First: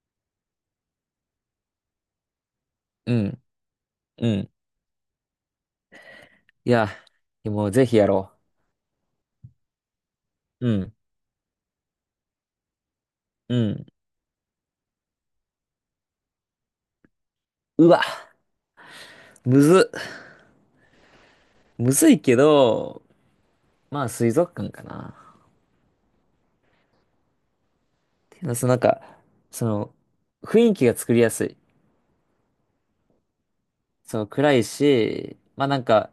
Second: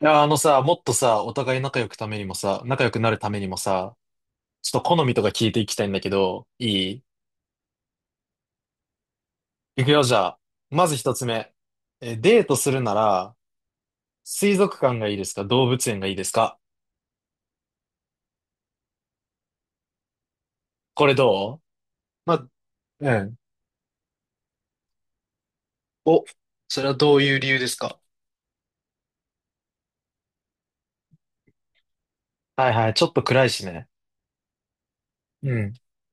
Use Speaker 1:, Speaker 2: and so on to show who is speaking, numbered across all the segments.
Speaker 1: いや、あのさ、もっとさ、お互い仲良くためにもさ、仲良くな
Speaker 2: う
Speaker 1: るため
Speaker 2: ん、
Speaker 1: にもさ、
Speaker 2: うん。
Speaker 1: ちょっと好みとか聞いていきたいんだけど、
Speaker 2: いや、
Speaker 1: い
Speaker 2: もうぜひやろ
Speaker 1: いくよ、じゃあ。
Speaker 2: う。う
Speaker 1: ま
Speaker 2: ん、
Speaker 1: ず一つ目。デートするなら、
Speaker 2: うん。
Speaker 1: 水族館がいいですか、動物園がいいですか？
Speaker 2: うわ、むずっ、
Speaker 1: これどう？
Speaker 2: むずい
Speaker 1: ま
Speaker 2: け
Speaker 1: あ、
Speaker 2: ど、
Speaker 1: うん。
Speaker 2: まあ水族館かな。っ
Speaker 1: お、それはどういう理由ですか？
Speaker 2: ていうのは、その、雰囲気が作りやすい。
Speaker 1: はいはい、ちょっと暗いしね。
Speaker 2: その暗いし、
Speaker 1: うん。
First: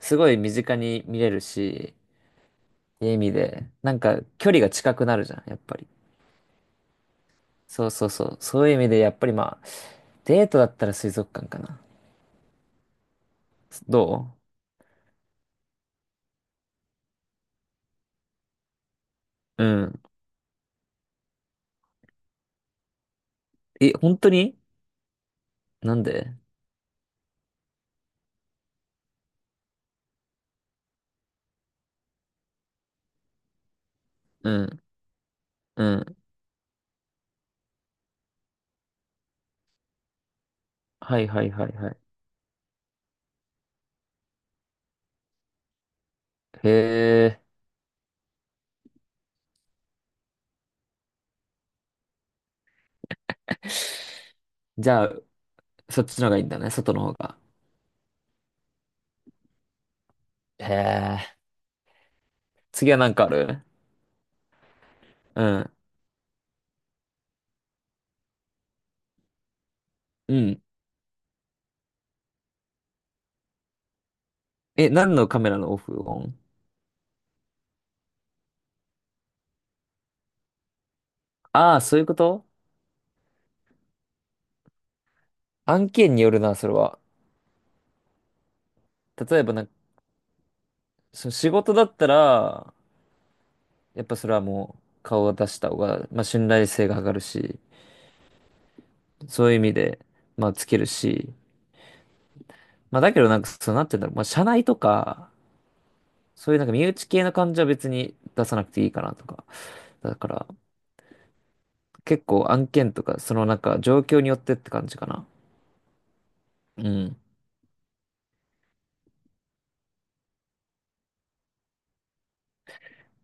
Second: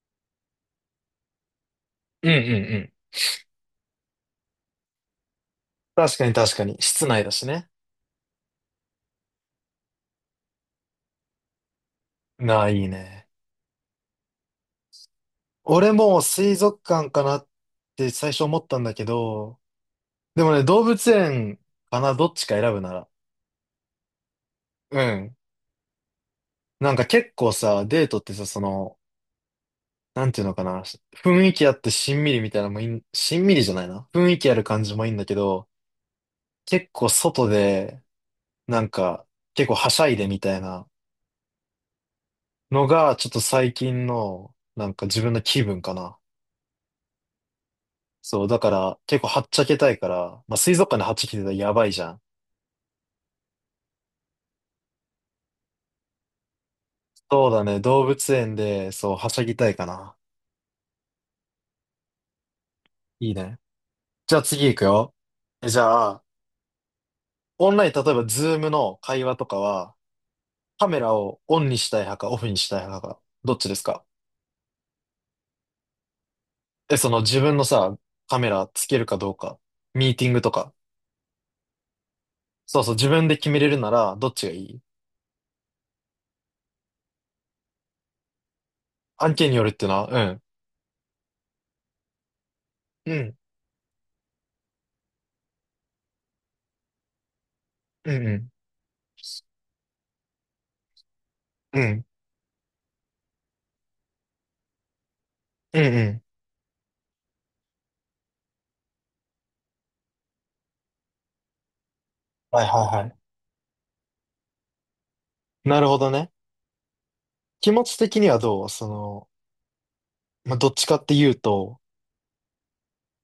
Speaker 2: すごい身近に見れるし、
Speaker 1: うんうんうん。
Speaker 2: っていう意味で、なんか距離が近くなるじゃん、やっぱり。
Speaker 1: 確かに確かに。室内だしね。
Speaker 2: そうそうそう。そういう意味で、やっぱりまあ、デートだったら水族館かな。
Speaker 1: なあ、いいね。
Speaker 2: ど
Speaker 1: 俺も水族館かなって最初思ったんだけど、
Speaker 2: ううん。
Speaker 1: でもね、動物園かな、どっちか選ぶなら。
Speaker 2: え、本当に
Speaker 1: うん。
Speaker 2: なんで？
Speaker 1: なんか結構さ、デートってさ、その、なんていうのかな、雰囲気あってしんみりみたいなのもいい、しんみりじゃないな。雰囲気
Speaker 2: う
Speaker 1: ある
Speaker 2: ん、
Speaker 1: 感じもいいんだけど、
Speaker 2: うん。
Speaker 1: 結構外で、なんか、結構はしゃいでみたいな
Speaker 2: はいはいはいはい。
Speaker 1: のが、ちょっと最近の、なんか自分の気分かな。
Speaker 2: へえ、
Speaker 1: そう、だから結構はっちゃけたいから、まあ水族館ではっちゃけてたらやばいじゃん。
Speaker 2: じゃあ、そっちの方がいいんだね、外の方が。
Speaker 1: そうだね、動物園で、そう、はしゃぎたいかな。
Speaker 2: へえ、次は何かあ
Speaker 1: いいね。
Speaker 2: る？
Speaker 1: じゃあ次行くよ。
Speaker 2: うん。
Speaker 1: じゃあ、オンライン、例えばズームの会話とかは、
Speaker 2: うん。
Speaker 1: カメラをオンにしたい派かオフにしたい派か、どっちですか？
Speaker 2: え、何のカメラのオフオン？
Speaker 1: その自分のさ、カメラつけるかどうか、ミーティングとか、
Speaker 2: ああ、そういうこと？
Speaker 1: そうそう、自分で決めれるなら、どっちがいい？
Speaker 2: 案件によるな、それは。
Speaker 1: 案
Speaker 2: 例え
Speaker 1: 件
Speaker 2: ば
Speaker 1: に
Speaker 2: な
Speaker 1: よ
Speaker 2: ん
Speaker 1: るっ
Speaker 2: か、
Speaker 1: ていうのは、うん。
Speaker 2: その仕事だったら、
Speaker 1: うん、
Speaker 2: やっぱそれはもう顔を出した方が、まあ信頼性が上がるし、
Speaker 1: うん、うん、
Speaker 2: そういう意味で、まあつけるし、
Speaker 1: うん、
Speaker 2: まあだけどなんか、そうなって言うんだろう、まあ社内とか、
Speaker 1: うん、うん。
Speaker 2: そういうなんか身内系の感じは別に出さなくていいかなとか。だから、結構
Speaker 1: はい
Speaker 2: 案
Speaker 1: は
Speaker 2: 件と
Speaker 1: いは
Speaker 2: か、そのなんか状況によってって感じかな。
Speaker 1: い。なるほどね。
Speaker 2: うん。
Speaker 1: 気持ち的にはどう？その、まあ、どっちかっていうと、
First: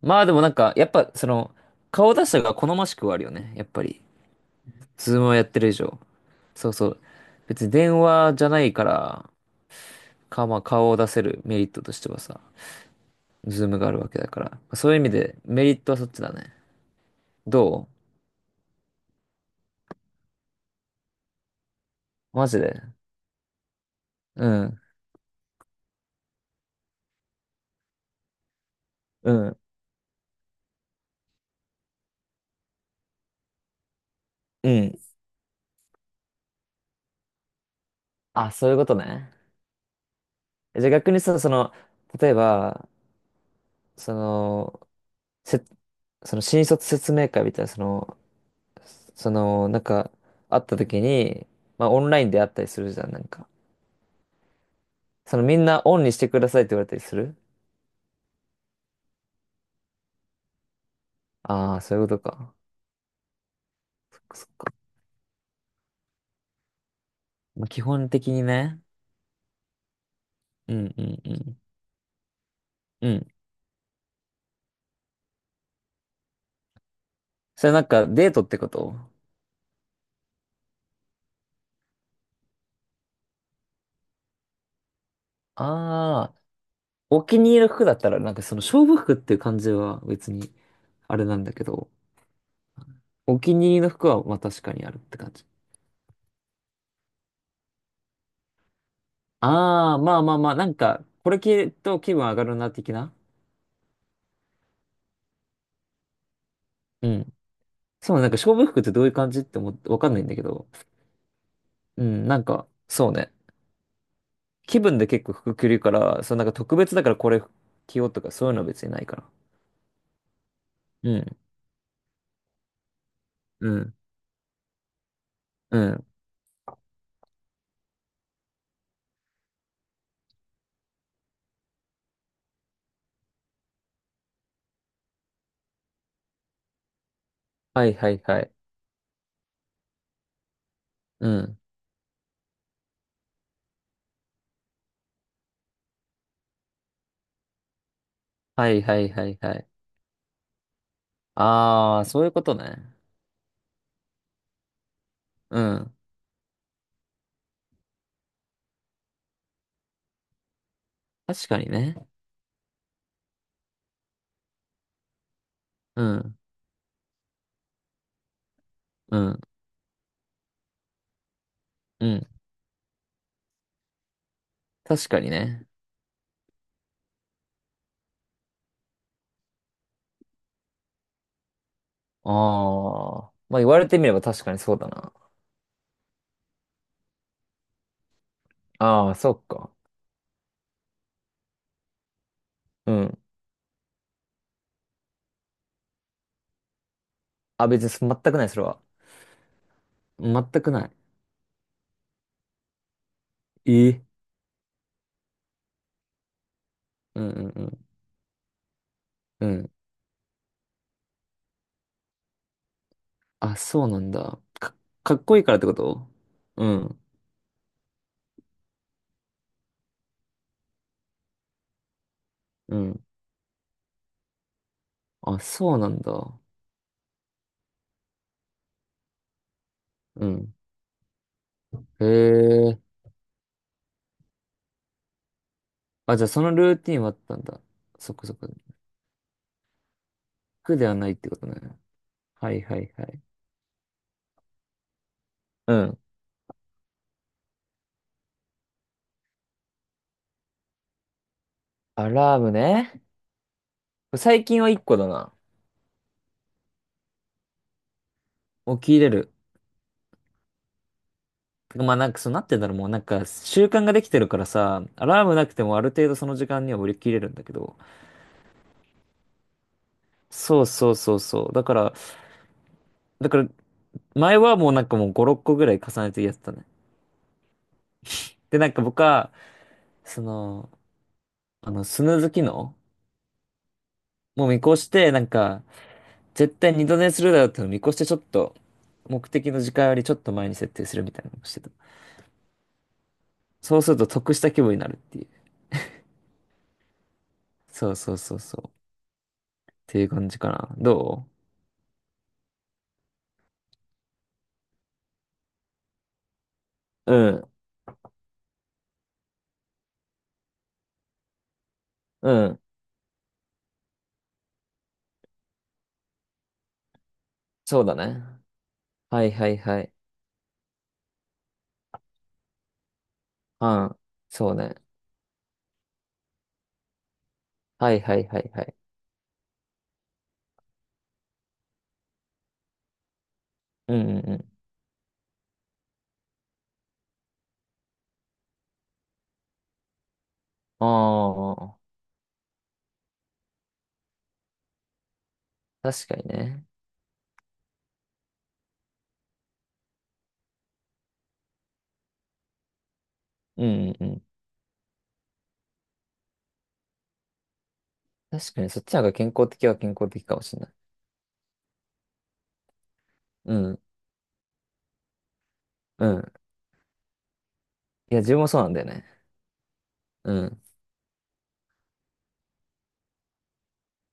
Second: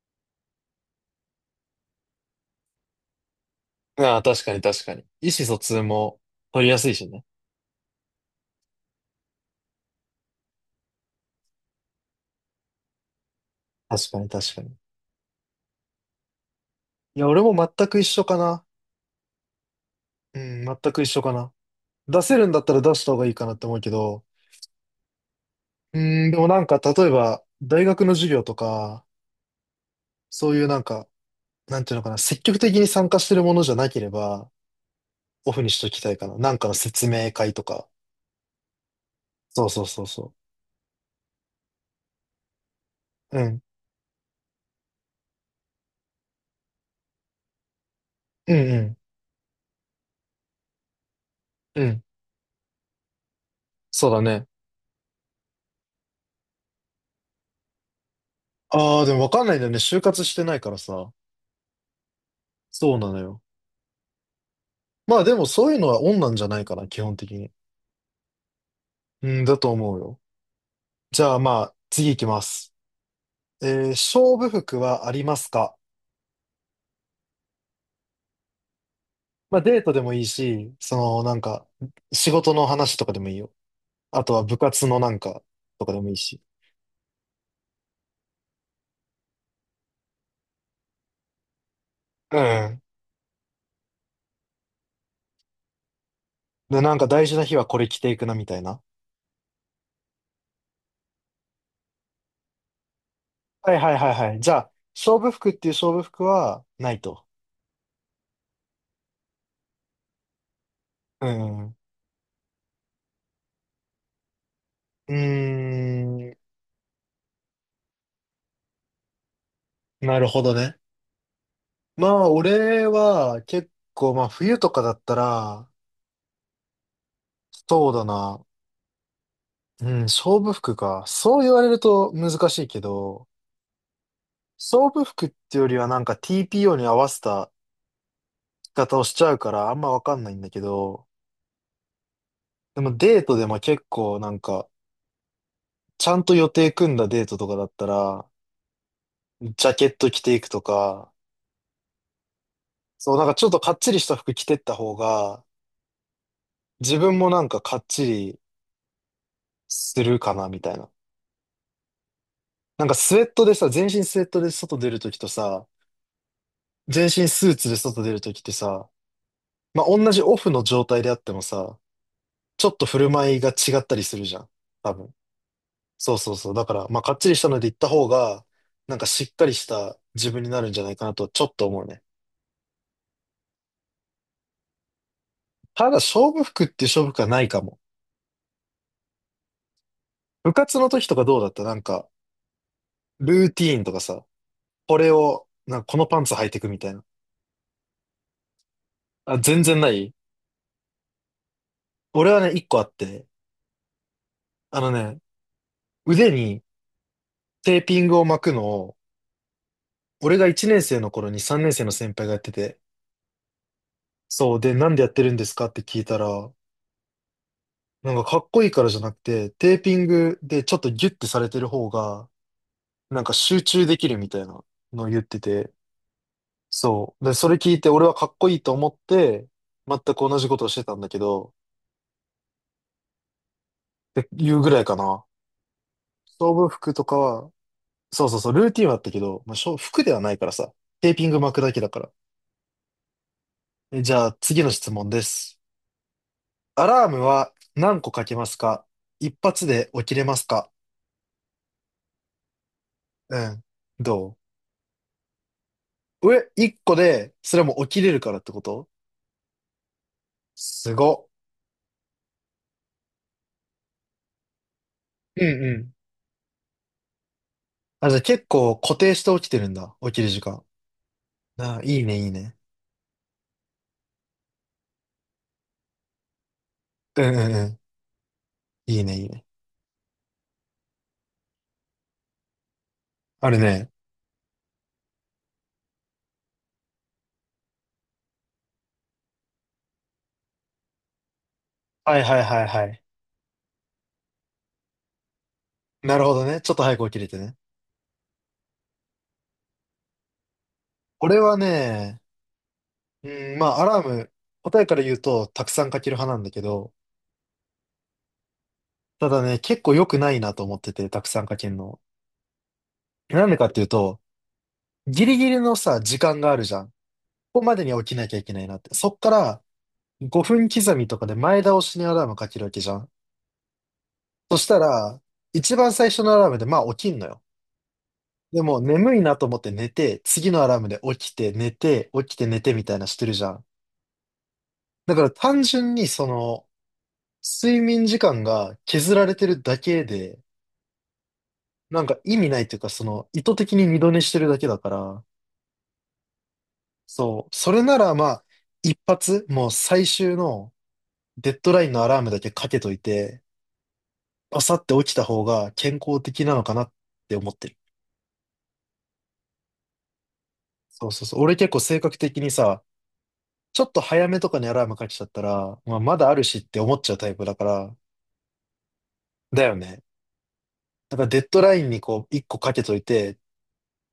Speaker 2: まあでもなんか、やっぱその、顔出した方が好ましくはあるよね。やっぱり。
Speaker 1: ああ、確かに確かに。
Speaker 2: ズー
Speaker 1: 意
Speaker 2: ムをやっ
Speaker 1: 思疎
Speaker 2: てる以
Speaker 1: 通
Speaker 2: 上。
Speaker 1: も取り
Speaker 2: そう
Speaker 1: や
Speaker 2: そ
Speaker 1: すい
Speaker 2: う。
Speaker 1: しね。
Speaker 2: 別に電話じゃないから、か、まあ顔を出せるメリットとしてはさ、ズームがあるわ
Speaker 1: 確か
Speaker 2: け
Speaker 1: に
Speaker 2: だか
Speaker 1: 確
Speaker 2: ら。
Speaker 1: かに。
Speaker 2: そういう意味でメリットはそっちだね。
Speaker 1: いや、俺も
Speaker 2: ど
Speaker 1: 全く一緒かな。うん、全く一緒かな。出せ
Speaker 2: う
Speaker 1: る
Speaker 2: マ
Speaker 1: ん
Speaker 2: ジ
Speaker 1: だったら
Speaker 2: で？
Speaker 1: 出した方がいいかなって思うけど、
Speaker 2: うん。
Speaker 1: うーん、でもなんか例えば大学の授業とか、
Speaker 2: うん。
Speaker 1: そういうなんか、なんていうのかな、積極的に参加してるものじゃなければ、
Speaker 2: うん。
Speaker 1: オフにしときたいかな。なんかの説明会とか。
Speaker 2: あ、そういうことね。
Speaker 1: そうそうそうそ
Speaker 2: えじゃあ逆にさ、その、例えば、
Speaker 1: う。うん。
Speaker 2: その、せその新卒説明会みたいな、
Speaker 1: うんうん。
Speaker 2: その、なんか、会った時に、
Speaker 1: う
Speaker 2: まあ、オ
Speaker 1: ん。
Speaker 2: ンラインで会ったりするじゃん、なんか。
Speaker 1: そうだね。
Speaker 2: その、みんなオンにしてくださいって言われたりする？
Speaker 1: ああ、でもわかんないんだよね。就活してないからさ。
Speaker 2: ああー、そういうことか。
Speaker 1: そうなのよ。
Speaker 2: そっか。
Speaker 1: まあでもそういうのはオンなんじゃないかな、基本的に。
Speaker 2: まあ、基本的にね。
Speaker 1: うん、だと思うよ。
Speaker 2: うんうん
Speaker 1: じ
Speaker 2: う
Speaker 1: ゃあ
Speaker 2: ん。
Speaker 1: まあ、次行きます。
Speaker 2: うん。
Speaker 1: 勝負服はありますか？
Speaker 2: それなんか、デートってこと？
Speaker 1: まあデートでもいいし、そのなんか仕事の話とかでもいいよ。あとは部活のなんかとかでもいい
Speaker 2: ああー、
Speaker 1: し。
Speaker 2: お気に入りの服だったら、なんかその、勝負服っていう感じは別に、あれなんだけど、
Speaker 1: うん。
Speaker 2: お気に入りの服は、まあ、確かにあるって感じ。
Speaker 1: で、なんか大事な日はこれ着ていくなみたいな。
Speaker 2: ああ、まあまあまあ、なんか、これ着ると気分上がるな、的な。
Speaker 1: はいはいはいはい。じゃあ、勝負服っていう勝負服はない
Speaker 2: う
Speaker 1: と。
Speaker 2: ん。そうね、なんか勝負服ってどういう感じって思って、わかんないんだけど。
Speaker 1: うん。う
Speaker 2: そうね。気分で結構服着
Speaker 1: ー
Speaker 2: るから、そう、
Speaker 1: ん。
Speaker 2: なんか特別だからこれ着ようとかそういうのは別にないから。
Speaker 1: なるほどね。
Speaker 2: うん、
Speaker 1: まあ俺は
Speaker 2: う
Speaker 1: 結
Speaker 2: ん、
Speaker 1: 構まあ冬とかだったら、
Speaker 2: うん。
Speaker 1: そうだな。うん、勝負服か。そう言われると難しいけど、勝負服っていうよりはなんか TPO に合わせた
Speaker 2: はいはいはい。
Speaker 1: 方をしちゃうからあんまわかんないんだけど、
Speaker 2: うん。
Speaker 1: でもデートでも結構なんか、ちゃんと予定組んだデートとかだったら、
Speaker 2: はいはいはい
Speaker 1: ジ
Speaker 2: はい。
Speaker 1: ャケット着ていくとか、
Speaker 2: ああ、そういうことね。
Speaker 1: そうなんかちょっとかっちりした服着てった方が、
Speaker 2: うん。
Speaker 1: 自分もなんかかっちりするかなみたいな。
Speaker 2: 確かにね。
Speaker 1: なんかスウェットでさ、全身スウェットで外出るときとさ、
Speaker 2: うん、
Speaker 1: 全身スーツで外出るときってさ、
Speaker 2: うん、
Speaker 1: まあ、同じオフの状態であってもさ、
Speaker 2: うん。
Speaker 1: ちょっと振る舞いが違ったりするじゃん。多
Speaker 2: 確
Speaker 1: 分。
Speaker 2: かにね。
Speaker 1: そうそうそう。だから、まあ、かっちりしたので行った方が、なんかしっかりした自分になるんじゃないかなと、ちょっと思うね。
Speaker 2: ああ。まあ言われてみれば確かにそうだな。
Speaker 1: ただ、勝負服っていう勝負服はないかも。
Speaker 2: ああ、そっか。
Speaker 1: 部活の時とかどうだったなんか、
Speaker 2: うん。
Speaker 1: ルーティーンとかさ、これを、なんかこのパンツ履いてくみたいな。
Speaker 2: あ、別に全くない、それは。
Speaker 1: あ、全然ない？
Speaker 2: 全くない。
Speaker 1: 俺はね、一個あって、
Speaker 2: ええ。
Speaker 1: あのね、腕に
Speaker 2: うんうんう
Speaker 1: テー
Speaker 2: ん。
Speaker 1: ピングを巻くのを、
Speaker 2: うん。
Speaker 1: 俺が1年生の頃に3年生の先輩がやってて、
Speaker 2: あ、そうなんだ。
Speaker 1: そう、で、
Speaker 2: か、
Speaker 1: なんでやっ
Speaker 2: か
Speaker 1: て
Speaker 2: っ
Speaker 1: るん
Speaker 2: こい
Speaker 1: で
Speaker 2: い
Speaker 1: す
Speaker 2: からっ
Speaker 1: か
Speaker 2: て
Speaker 1: っ
Speaker 2: こ
Speaker 1: て聞い
Speaker 2: と？
Speaker 1: たら、
Speaker 2: うん。
Speaker 1: なんかかっこいいからじゃなくて、テーピングでちょっとギュッてされてる方が、
Speaker 2: うん。
Speaker 1: なんか集中できるみたいなのを言っ
Speaker 2: あ、
Speaker 1: てて、
Speaker 2: そうなんだ。
Speaker 1: そう。で、それ聞いて俺はかっこいいと思って、全く
Speaker 2: う
Speaker 1: 同じ
Speaker 2: ん。
Speaker 1: ことをしてたんだけど、
Speaker 2: へえ。
Speaker 1: っていうぐらいかな。
Speaker 2: あ、じゃあその
Speaker 1: 勝負
Speaker 2: ルー
Speaker 1: 服
Speaker 2: ティン
Speaker 1: と
Speaker 2: はあっ
Speaker 1: か
Speaker 2: たん
Speaker 1: は、
Speaker 2: だ。そっ
Speaker 1: そ
Speaker 2: か
Speaker 1: う
Speaker 2: そ
Speaker 1: そ
Speaker 2: っ
Speaker 1: う
Speaker 2: か。
Speaker 1: そう、ルーティンはあったけど、まあ、勝服ではないからさ、
Speaker 2: 苦ではな
Speaker 1: テ
Speaker 2: い
Speaker 1: ー
Speaker 2: っ
Speaker 1: ピ
Speaker 2: て
Speaker 1: ン
Speaker 2: こ
Speaker 1: グ
Speaker 2: と
Speaker 1: 巻く
Speaker 2: ね。
Speaker 1: だけだから。
Speaker 2: はいはいはい。
Speaker 1: じゃあ次の質問です。
Speaker 2: うん。
Speaker 1: アラームは何個かけますか？一発で起きれますか？
Speaker 2: アラームね。
Speaker 1: うん。ど
Speaker 2: 最近は一個だな。
Speaker 1: う上、一個で、それも起きれるからってこ
Speaker 2: 起
Speaker 1: と？
Speaker 2: きれる。
Speaker 1: すごっ。
Speaker 2: てかまあなんかそうなってんだろう。もうなんか習慣ができてるからさ、アラーム
Speaker 1: う
Speaker 2: なくて
Speaker 1: んう
Speaker 2: もある
Speaker 1: ん。
Speaker 2: 程度その時間には起きれるんだけど。
Speaker 1: あ、じゃあ結構固定して起きてるんだ。起きる時
Speaker 2: そ
Speaker 1: 間。
Speaker 2: うそうそうそう。だか
Speaker 1: ああ、
Speaker 2: ら、
Speaker 1: いいね、いいね。
Speaker 2: だから前はもうなんかもう5、6個ぐらい重ねてやってたね。
Speaker 1: うんうんうん。
Speaker 2: で、なんか
Speaker 1: い
Speaker 2: 僕
Speaker 1: いね、いい
Speaker 2: は、
Speaker 1: ね。
Speaker 2: その、スヌーズ機能
Speaker 1: あるね。
Speaker 2: もう見越して、なんか、絶対二度寝するだろうってのを見越して、ちょっと、目的の時間よりちょっと前に設定するみたいなのをしてた。
Speaker 1: はいはいはいはい。
Speaker 2: そうすると得した気分になるっていう。
Speaker 1: なるほどね。ちょっと早く起きれてね。
Speaker 2: そうそうそうそう。っていう感じかな。ど
Speaker 1: 俺はね、うん、まあ、アラーム、答えから言うと、たくさんかける派なんだけど、
Speaker 2: ううん、
Speaker 1: ただね、結構良くないなと思ってて、たくさんかけるの。
Speaker 2: うん。
Speaker 1: なんでかっていうと、ギリギリのさ、時間があるじゃん。ここま
Speaker 2: そう
Speaker 1: で
Speaker 2: だ
Speaker 1: に起き
Speaker 2: ね。
Speaker 1: なきゃいけないなって。そっ
Speaker 2: は
Speaker 1: か
Speaker 2: いはい
Speaker 1: ら、
Speaker 2: はい。
Speaker 1: 5分刻みとかで前倒しにアラームかけるわけじゃん。
Speaker 2: うん。そう
Speaker 1: そし
Speaker 2: ね。
Speaker 1: たら、一番最初のアラームで、まあ起きんのよ。
Speaker 2: はいはいはい
Speaker 1: で
Speaker 2: はい。
Speaker 1: も眠いなと思って寝て、次のアラームで起きて寝て、起きて寝てみたいなしてるじゃん。
Speaker 2: うんうんうん。
Speaker 1: だから単純にその、睡眠時間が削られてるだけで、
Speaker 2: あ
Speaker 1: なんか意味ないというか、その、意図的に二度寝してるだけだから、
Speaker 2: あ、確かにね。
Speaker 1: そう、それならまあ、一発、もう最終のデッドラインのアラームだけかけといて、
Speaker 2: うんうんうん。
Speaker 1: バサって起きた方が健康的なのかなって思ってる。
Speaker 2: 確かにそっちの方が健康的は健康的かもしれない。
Speaker 1: そうそうそう。俺結構性格的にさ、
Speaker 2: う
Speaker 1: ち
Speaker 2: ん、
Speaker 1: ょっと早めとかにアラームかけちゃったら、まあ、
Speaker 2: う
Speaker 1: まだ
Speaker 2: ん。
Speaker 1: あるしって思っちゃうタイプだから、
Speaker 2: いや、自分もそうなんだよね。
Speaker 1: だよね。
Speaker 2: うん。
Speaker 1: だからデッドラインにこう、一個かけといて、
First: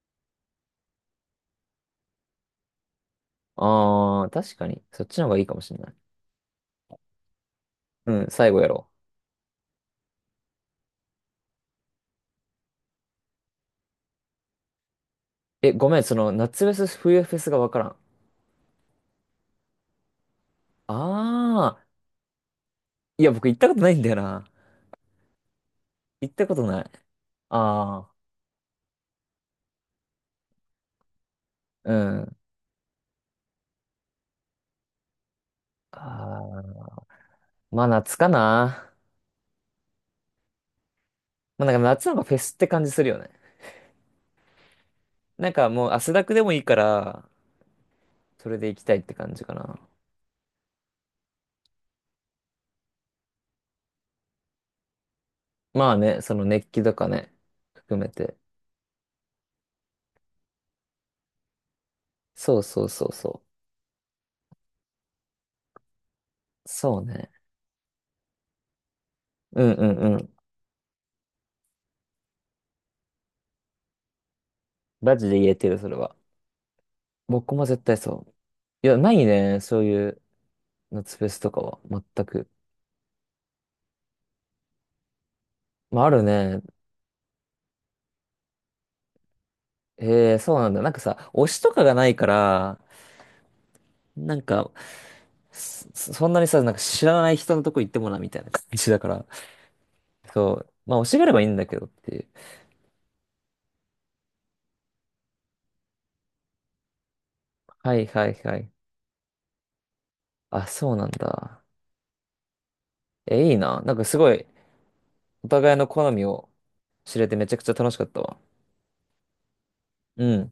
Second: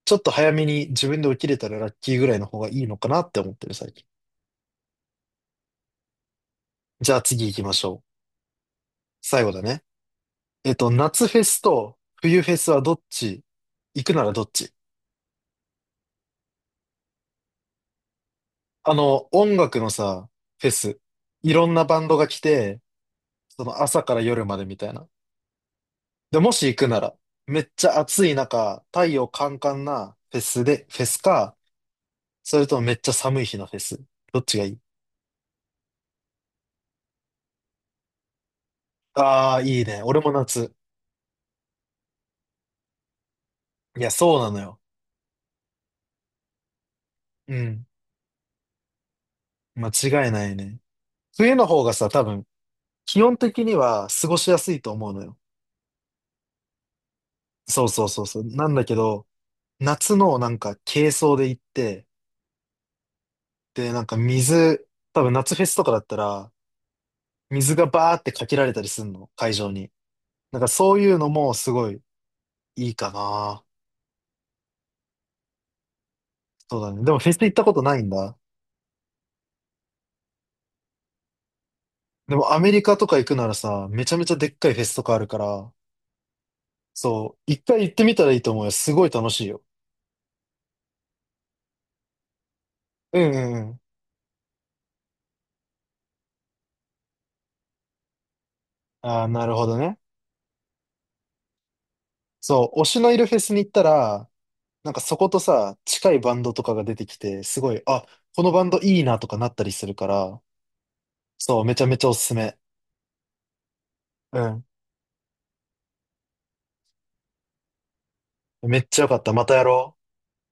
Speaker 1: ちょっと早めに自分で起きれたらラッキーぐらいの方がいいのかなって思ってる最近。
Speaker 2: ああ、確かに。そっちの方がいいかもしれない。
Speaker 1: じゃあ次行きましょ
Speaker 2: う
Speaker 1: う。
Speaker 2: ん、最後やろ
Speaker 1: 最後だね。夏フェスと冬フェスはどっち？行くならどっち？
Speaker 2: う。え、ごめん、その、夏フェス、冬フェスがわからん。
Speaker 1: あの、音楽のさ、フェ
Speaker 2: あ
Speaker 1: ス。いろんな
Speaker 2: あ、
Speaker 1: バンドが来て、
Speaker 2: いや、僕行っ
Speaker 1: そ
Speaker 2: たこ
Speaker 1: の
Speaker 2: とないん
Speaker 1: 朝
Speaker 2: だ
Speaker 1: か
Speaker 2: よ
Speaker 1: ら夜
Speaker 2: な。
Speaker 1: までみたいな。
Speaker 2: 行っ
Speaker 1: で、
Speaker 2: た
Speaker 1: も
Speaker 2: こと
Speaker 1: し行
Speaker 2: な
Speaker 1: く
Speaker 2: い。
Speaker 1: なら、めっちゃ
Speaker 2: ああ、
Speaker 1: 暑い中、太陽カンカンなフェスで、フェスか、
Speaker 2: うん。
Speaker 1: それともめっちゃ寒い日のフェス。どっちがいい？
Speaker 2: ああ、まあ夏かな。
Speaker 1: ああー、いいね。俺も夏。
Speaker 2: まあなんか夏の方がフェスって感じするよね。
Speaker 1: いや、そうなのよ。
Speaker 2: なんかもう汗だくでもいいから、
Speaker 1: うん。
Speaker 2: それで行きたいって感じかな。
Speaker 1: 間違いないね。冬の方がさ、多分、気温的には過ごしやすいと思うのよ。
Speaker 2: まあね、その熱気とかね、
Speaker 1: そう
Speaker 2: 含
Speaker 1: そう
Speaker 2: め
Speaker 1: そう
Speaker 2: て。
Speaker 1: そう。なんだけど、夏のなんか軽装で行って、
Speaker 2: そうそうそうそ
Speaker 1: で、なんか水、多分夏フェスとかだったら、
Speaker 2: う。そうね。
Speaker 1: 水がバーってかけられたりすんの、会
Speaker 2: う
Speaker 1: 場
Speaker 2: んう
Speaker 1: に。
Speaker 2: んうん。
Speaker 1: なんかそういうのもすごいいいかな。
Speaker 2: マジで言えてる、それは。
Speaker 1: そうだね。でもフェス行っ
Speaker 2: 僕
Speaker 1: た
Speaker 2: も
Speaker 1: こと
Speaker 2: 絶
Speaker 1: な
Speaker 2: 対
Speaker 1: いん
Speaker 2: そう。
Speaker 1: だ。
Speaker 2: いや、ないね。そういう夏フェスとかは。全
Speaker 1: で
Speaker 2: く。
Speaker 1: もアメリカとか行くならさ、めちゃめちゃでっかいフェスとかあるから、
Speaker 2: まあ、あるね。
Speaker 1: そう、一回行ってみたらいいと思うよ。すごい楽しいよ。
Speaker 2: ええ、そうなんだ。なんかさ、推しとかがないから、
Speaker 1: うんうんうん。
Speaker 2: なんか、そんなにさ、なんか知らない人のとこ行ってもな、みたいな感じだか
Speaker 1: あ
Speaker 2: ら。
Speaker 1: あ、なるほどね。
Speaker 2: そう。まあ、推しがあればいいんだけどっていう。
Speaker 1: そう、推しのいるフェスに行ったら、なんかそことさ、近いバンドとかが出てきて、すごい、
Speaker 2: はい
Speaker 1: あ、
Speaker 2: はい
Speaker 1: この
Speaker 2: は
Speaker 1: バン
Speaker 2: い。
Speaker 1: ドいいなとかなったりするから、
Speaker 2: あ、そうなん
Speaker 1: そ
Speaker 2: だ。
Speaker 1: う、めちゃめちゃおすすめ。
Speaker 2: え、いいな。なんかすご
Speaker 1: う
Speaker 2: い、
Speaker 1: ん。
Speaker 2: お互いの好みを知れてめちゃくちゃ楽しかったわ。
Speaker 1: めっちゃよかった。またやろう。
Speaker 2: うん。